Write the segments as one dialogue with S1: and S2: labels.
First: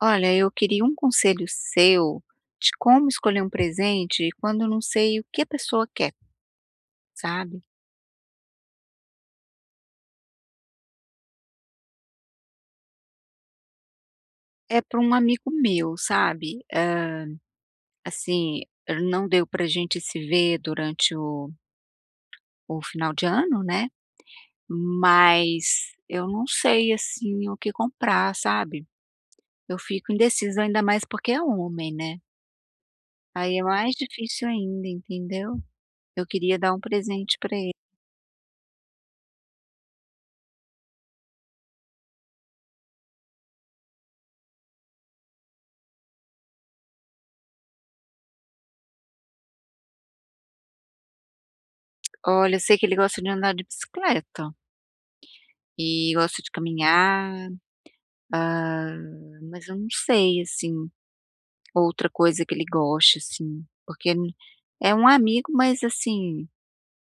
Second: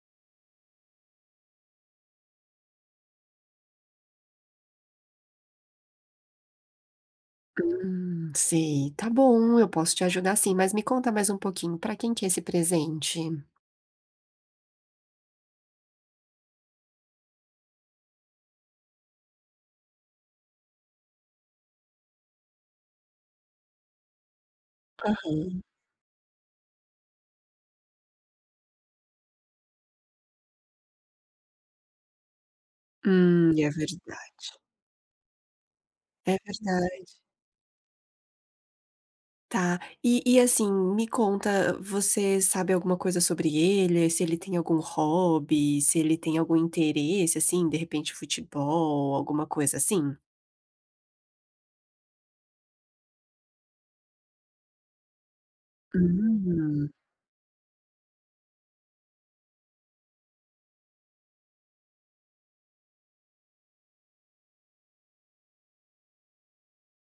S1: Olha, eu queria um conselho seu de como escolher um presente quando eu não sei o que a pessoa quer, sabe?
S2: Sei. Tá bom, eu posso te ajudar sim, mas me conta mais um pouquinho, pra quem que é esse presente?
S1: É para um amigo meu, sabe? É, assim, não deu para a gente se ver durante o final de ano, né?
S2: Aham.
S1: Mas eu não sei, assim, o que comprar, sabe? Eu fico indecisa, ainda mais porque é homem, né? Aí é
S2: É
S1: mais
S2: verdade.
S1: difícil ainda, entendeu? Eu
S2: É
S1: queria dar um
S2: verdade.
S1: presente para ele.
S2: Tá. E assim, me conta, você sabe alguma coisa sobre ele? Se ele tem algum hobby, se ele tem algum interesse, assim, de repente futebol, alguma coisa assim?
S1: Olha, eu sei que ele gosta de andar de bicicleta. E gosta de
S2: Hum.
S1: caminhar, hã, mas eu não sei, assim, outra coisa que ele goste, assim, porque n é um amigo, mas assim,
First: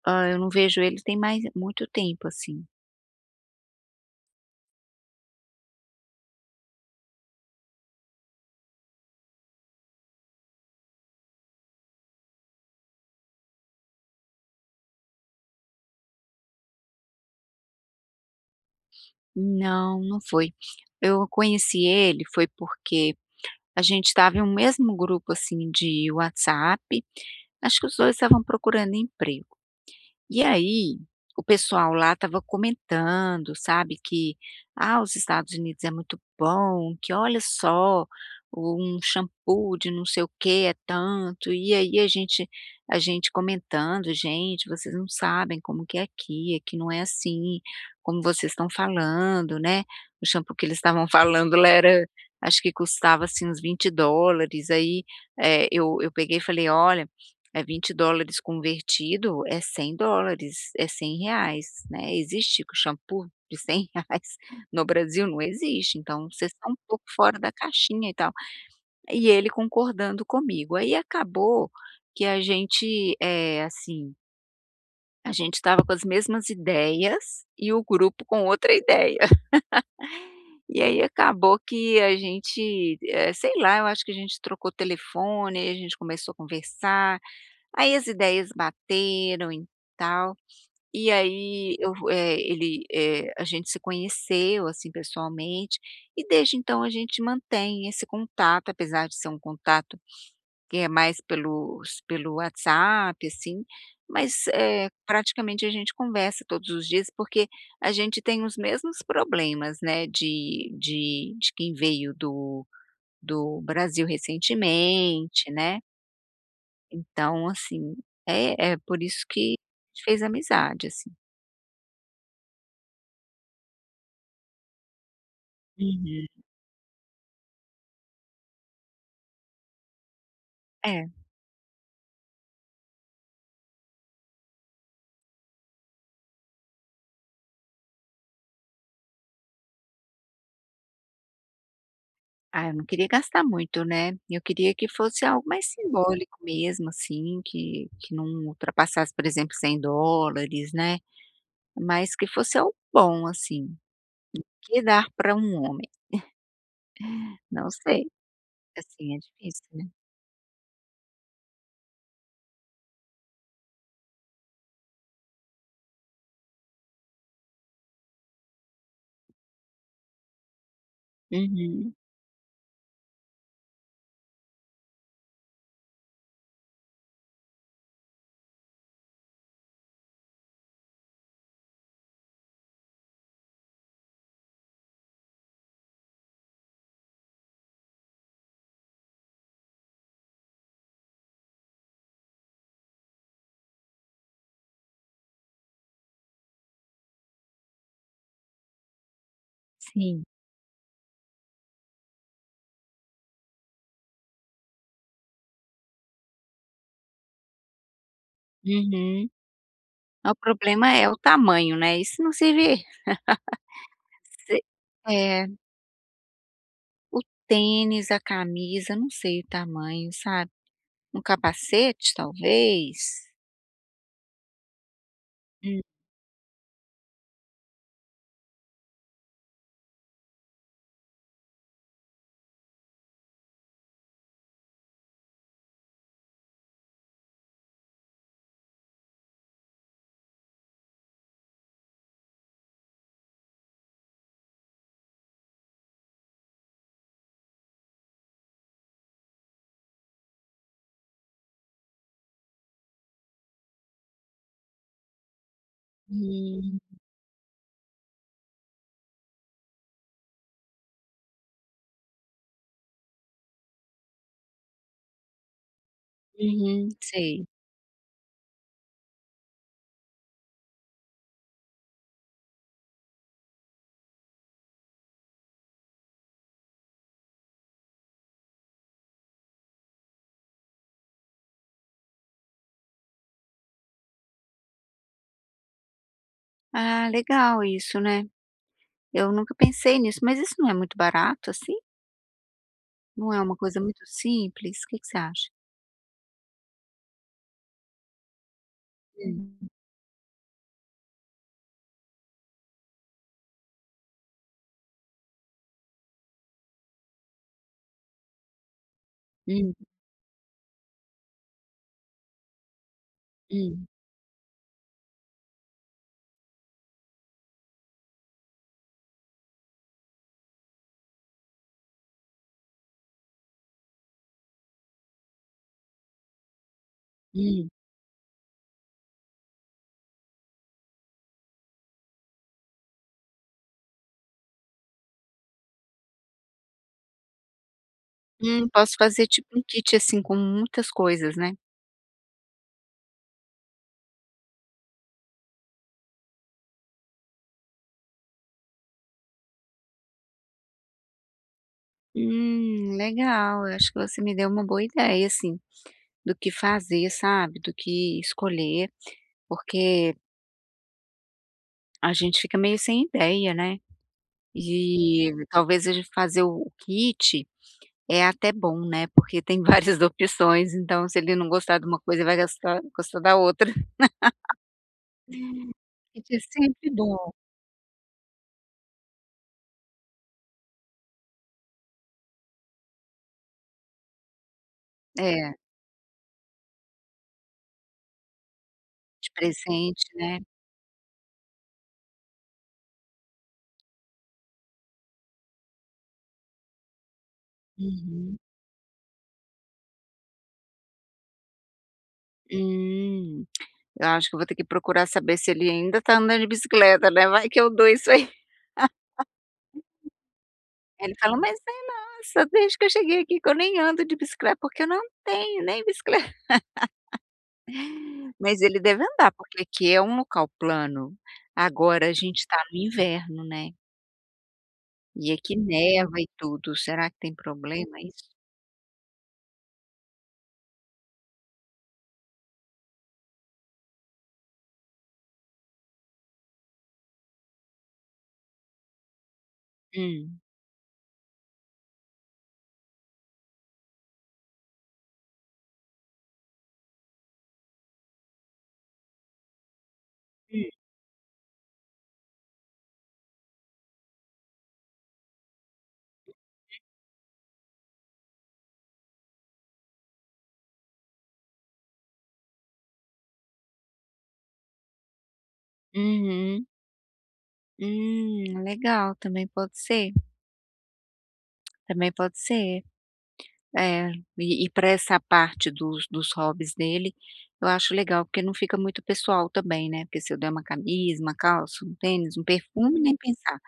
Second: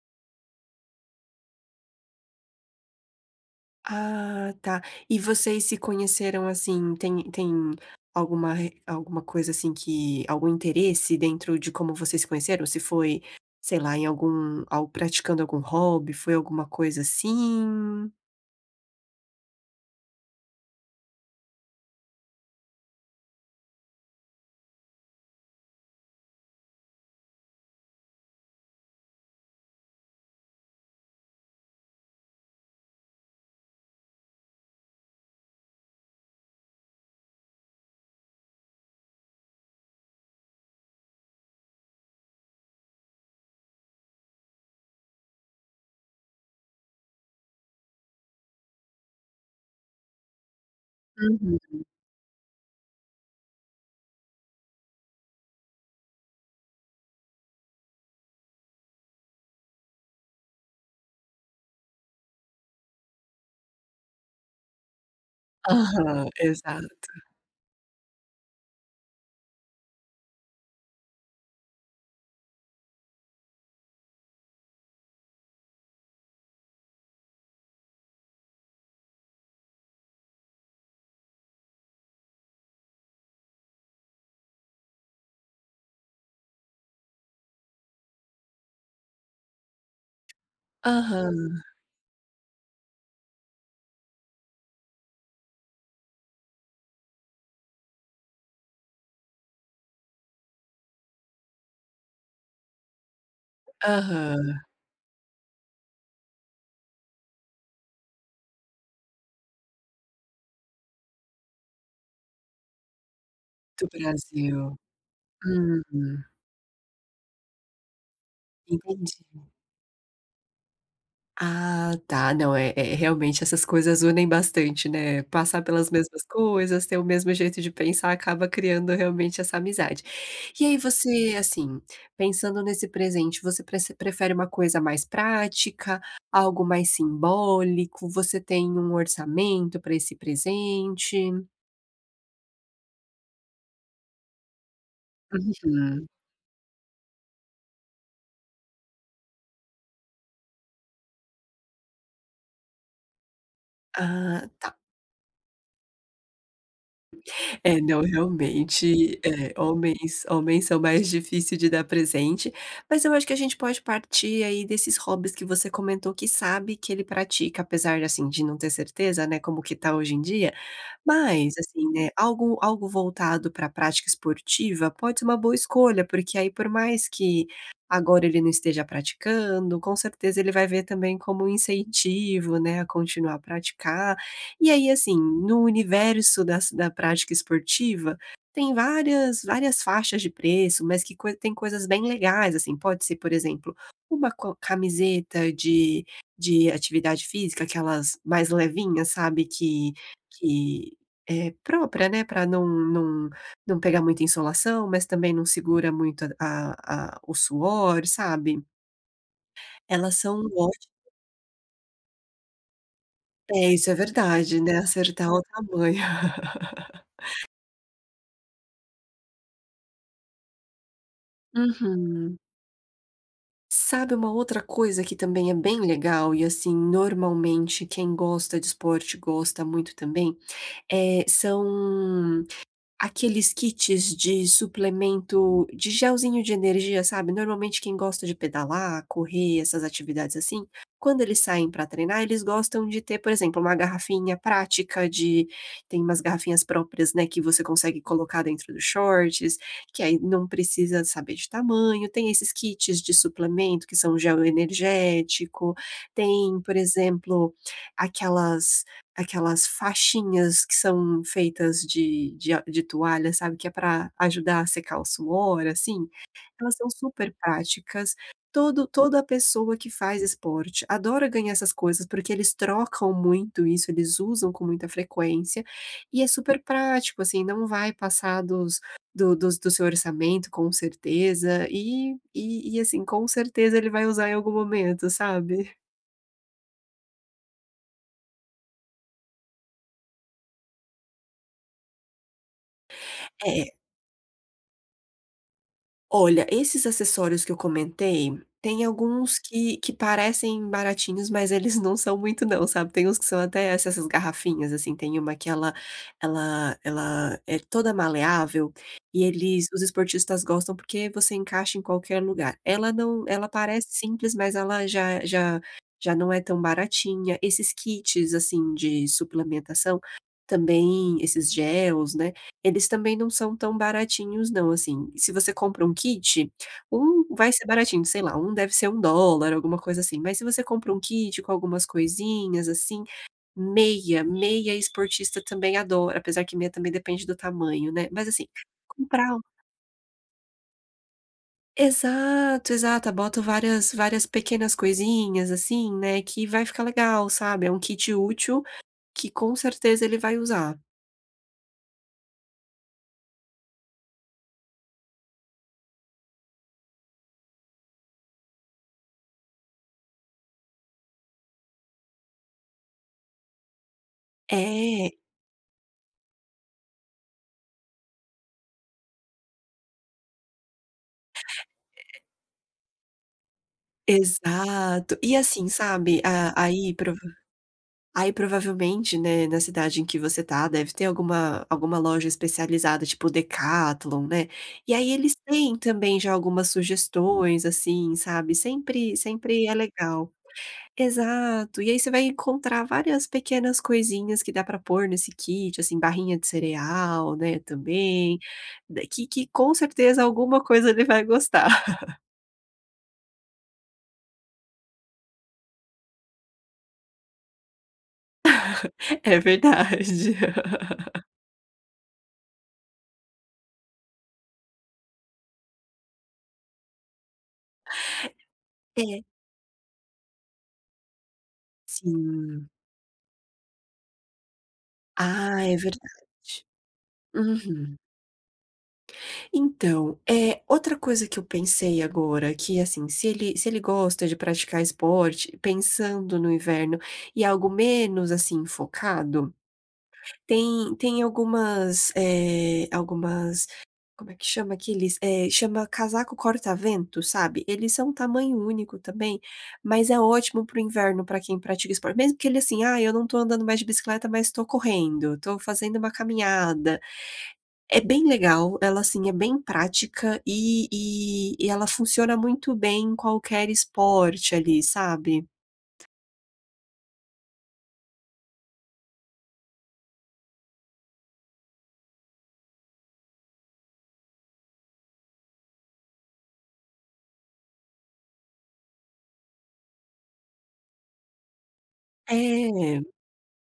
S1: eu não vejo ele tem mais muito tempo, assim.
S2: Ah, tá. E vocês se conheceram assim, tem alguma coisa assim que algum interesse dentro de como vocês se conheceram? Se foi, sei lá, em algum ao praticando algum hobby, foi alguma coisa assim?
S1: Não, não foi. Eu conheci ele foi porque a gente estava em um mesmo grupo, assim, de WhatsApp, acho que os 2 estavam procurando emprego. E aí, o pessoal lá estava comentando, sabe, que: "Ah, os Estados Unidos é muito bom, que olha só, um shampoo de não sei o que é tanto". E aí a gente comentando: "Gente, vocês não sabem como que é aqui, aqui não é assim como vocês estão falando, né". O shampoo que eles estavam falando
S2: Uhum.
S1: lá era acho que custava, assim, uns US$ 20. Aí, eu peguei e falei: "Olha, é US$ 20 convertido, é US$ 100, é R$ 100, né. Existe o shampoo de 100 reais no Brasil? Não existe, então
S2: Aham,
S1: você está um pouco
S2: exato.
S1: fora da caixinha e tal. E ele concordando comigo. Aí acabou que a gente, assim, a gente estava com as mesmas ideias e o grupo com outra ideia. E aí acabou que a gente, sei lá, eu acho que a gente trocou telefone, aí a gente começou a conversar. Aí as ideias bateram e tal, e
S2: Aham,
S1: aí eu eh, ele, eh, a gente se conheceu, assim, pessoalmente, e desde então a gente mantém esse contato, apesar de ser um contato que é mais pelo WhatsApp, assim, mas,
S2: aham,
S1: praticamente a gente conversa todos os dias, porque a gente tem os mesmos problemas, né, de quem veio do
S2: do
S1: Brasil
S2: Brasil.
S1: recentemente, né.
S2: Hum,
S1: Então, assim, é por
S2: entendi.
S1: isso que a gente fez amizade, assim.
S2: Ah, tá. Não, é é realmente essas coisas unem bastante, né. Passar pelas mesmas
S1: Uhum.
S2: coisas, ter o mesmo jeito de pensar, acaba criando realmente essa amizade. E aí
S1: É.
S2: você, assim, pensando nesse presente, você prece prefere uma coisa mais prática, algo mais simbólico? Você tem um orçamento para esse presente?
S1: Ah, eu não queria gastar muito, né. Eu queria que fosse algo mais
S2: Uhum.
S1: simbólico mesmo, assim, que não ultrapassasse, por exemplo, US$ 100, né, mas que fosse algo bom, assim.
S2: Ah, tá.
S1: Que dar para um homem? Não
S2: É, não,
S1: sei, assim, é
S2: realmente, é,
S1: difícil, né.
S2: homens são mais difícil de dar presente, mas eu acho que a gente pode partir aí desses hobbies que você comentou que sabe que ele pratica, apesar, de assim, de não ter certeza, né, como que tá hoje em dia, mas, assim,
S1: Uhum,
S2: né, algo voltado para a prática esportiva pode ser uma boa escolha, porque aí por mais que agora ele não esteja praticando, com certeza ele vai ver também como um incentivo, né, a continuar a praticar. E aí, assim, no universo da prática esportiva, tem várias faixas de preço, mas que coi tem coisas bem legais, assim, pode ser, por exemplo, uma co camiseta de atividade física, aquelas mais levinhas, sabe, que
S1: sim.
S2: que é própria, né, para não pegar muita insolação, mas também não segura muito a o suor, sabe.
S1: Uhum.
S2: Elas
S1: Ah, o
S2: são óti
S1: problema é o tamanho, né, isso não se vê
S2: é, isso é
S1: se
S2: verdade, né, acertar o
S1: é,
S2: tamanho.
S1: o tênis, a camisa, não sei o tamanho, sabe. Um capacete,
S2: Uhum.
S1: talvez?
S2: Sabe uma outra coisa que também é bem legal e, assim, normalmente quem gosta de esporte gosta muito também? Eh, são Aqueles kits de suplemento de gelzinho de energia, sabe, normalmente quem gosta de pedalar, correr, essas atividades assim, quando eles saem para treinar, eles gostam de ter, por exemplo, uma garrafinha prática de tem umas garrafinhas próprias, né, que você consegue colocar dentro dos shorts, que aí não precisa saber de tamanho, tem esses kits de suplemento que são gel energético, tem, por
S1: Uhum,
S2: exemplo, aquelas Aquelas faixinhas que são feitas de toalha, sabe, que é para ajudar a secar o suor, assim, elas
S1: uhum,
S2: são super
S1: sei.
S2: práticas. Todo Toda pessoa que faz esporte adora ganhar essas coisas, porque eles trocam muito isso, eles usam com muita frequência, e é super prático, assim, não vai passar dos do seu orçamento, com certeza, e assim, com certeza ele vai usar em algum momento, sabe?
S1: Ah, legal isso, né. Eu nunca pensei nisso, mas isso não é muito barato, assim? Não é uma coisa
S2: É.
S1: muito simples? O que que você acha?
S2: Olha, esses acessórios que eu comentei, tem alguns
S1: Hum,
S2: que parecem baratinhos, mas eles não são muito não, sabe. Tem uns que são até essas garrafinhas, assim, tem uma que ela é toda maleável e eles
S1: hum,
S2: os esportistas gostam porque você encaixa em qualquer lugar. Ela não Ela
S1: hum,
S2: parece simples, mas ela já não é tão baratinha. Esses kits, assim, de suplementação também, esses gels, né, eles também não são tão baratinhos não, assim, se você compra um kit, um vai ser
S1: hum.
S2: baratinho, sei lá, um deve ser um dólar, alguma coisa assim, mas se você compra um kit com algumas coisinhas, assim, meia esportista também adora, apesar que meia também depende do tamanho, né, mas assim,
S1: Posso fazer
S2: comprar um
S1: tipo um kit, assim, com muitas coisas, né?
S2: exato, exato, boto várias pequenas coisinhas, assim, né, que vai ficar legal, sabe, é um kit útil que com certeza ele vai usar.
S1: Legal, eu acho que você me deu uma boa ideia, assim, do que fazer, sabe, do que escolher, porque a gente fica meio sem ideia, né?
S2: É.
S1: E talvez ele fazer o kit é até bom, né, porque tem várias opções, então se ele não gostar de uma coisa, vai gastar gostar da outra.
S2: Exato. E assim, sabe,
S1: Kit é
S2: a
S1: sempre
S2: aí prova
S1: bom.
S2: aí provavelmente, né, na cidade em que você tá, deve ter alguma loja especializada, tipo Decathlon, né. E aí eles
S1: É,
S2: têm também já algumas sugestões, assim, sabe, sempre
S1: de
S2: sempre é
S1: presente,
S2: legal.
S1: né.
S2: Exato. E aí você vai encontrar várias pequenas coisinhas que dá pra pôr nesse kit, assim, barrinha de cereal, né,
S1: Uhum.
S2: também, da que com certeza alguma coisa ele vai gostar.
S1: Hum, eu acho que eu vou ter que procurar saber se ele ainda tá andando de bicicleta, né, vai que eu dou isso aí.
S2: É verdade.
S1: Ele fala: "Mas é nossa, desde que eu cheguei aqui que eu nem ando de bicicleta, porque eu não tenho nem bicicleta". Mas ele deve
S2: É,
S1: andar, porque aqui é um local plano. Agora a gente tá
S2: sim.
S1: no inverno, né. E aqui
S2: Ah, é
S1: neva e
S2: verdade.
S1: tudo, será que tem problema
S2: Uhum.
S1: isso?
S2: Então, é outra coisa que eu pensei agora, que assim, se ele gosta de praticar esporte, pensando no inverno, e algo menos, assim, focado,
S1: Hum.
S2: tem algumas, algumas como é que chama aqueles? Eh, chama casaco corta-vento, sabe? Eles são um tamanho único também, mas é ótimo
S1: Hum.
S2: para o inverno para quem pratica esporte, mesmo que ele assim: "Ah, eu não estou andando mais de bicicleta, mas estou correndo, estou fazendo uma caminhada". É bem legal, ela, assim, é bem prática e ela funciona muito bem em qualquer esporte ali, sabe.
S1: Uhum. Legal, também pode ser, também pode ser. É, e pra essa parte dos hobbies dele, eu acho legal, porque não fica muito pessoal também, né, porque se eu der uma camisa, uma calça, um tênis, um perfume,
S2: É,
S1: nem pensar,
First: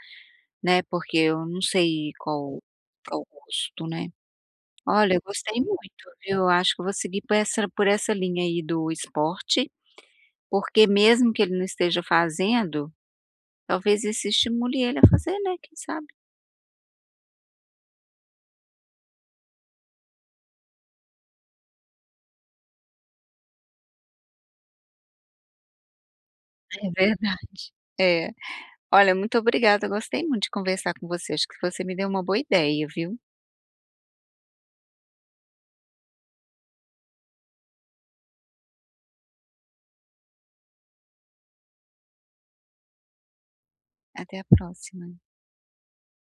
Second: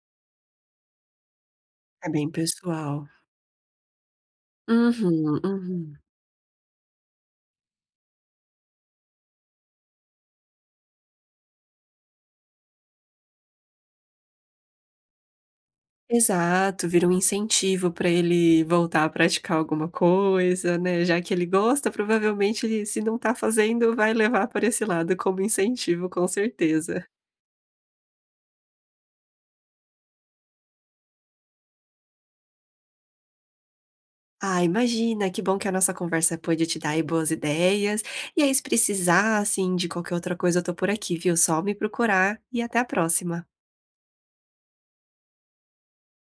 S1: né, porque eu não
S2: é
S1: sei
S2: bem
S1: qual
S2: pessoal.
S1: qual o gosto, né. Olha, eu
S2: Uhum,
S1: gostei
S2: uhum.
S1: muito, viu, eu acho que eu vou seguir por essa linha aí do esporte. Porque mesmo que ele não esteja fazendo, talvez isso estimule ele a fazer, né, quem sabe.
S2: Exato, vira um incentivo para ele voltar a praticar alguma coisa, né, já que ele gosta, provavelmente ele se não tá fazendo, vai levar para esse lado como incentivo, com
S1: É
S2: certeza.
S1: verdade. É. Olha, muito obrigada. Eu gostei muito de conversar com você, acho que você me deu uma boa ideia, viu.
S2: Ah, imagina, que bom que a nossa conversa pôde te dar aí boas ideias. E aí, se precisar, assim, de qualquer outra coisa, eu tô por aqui, viu? Só me procurar e até a próxima.
S1: Até a próxima.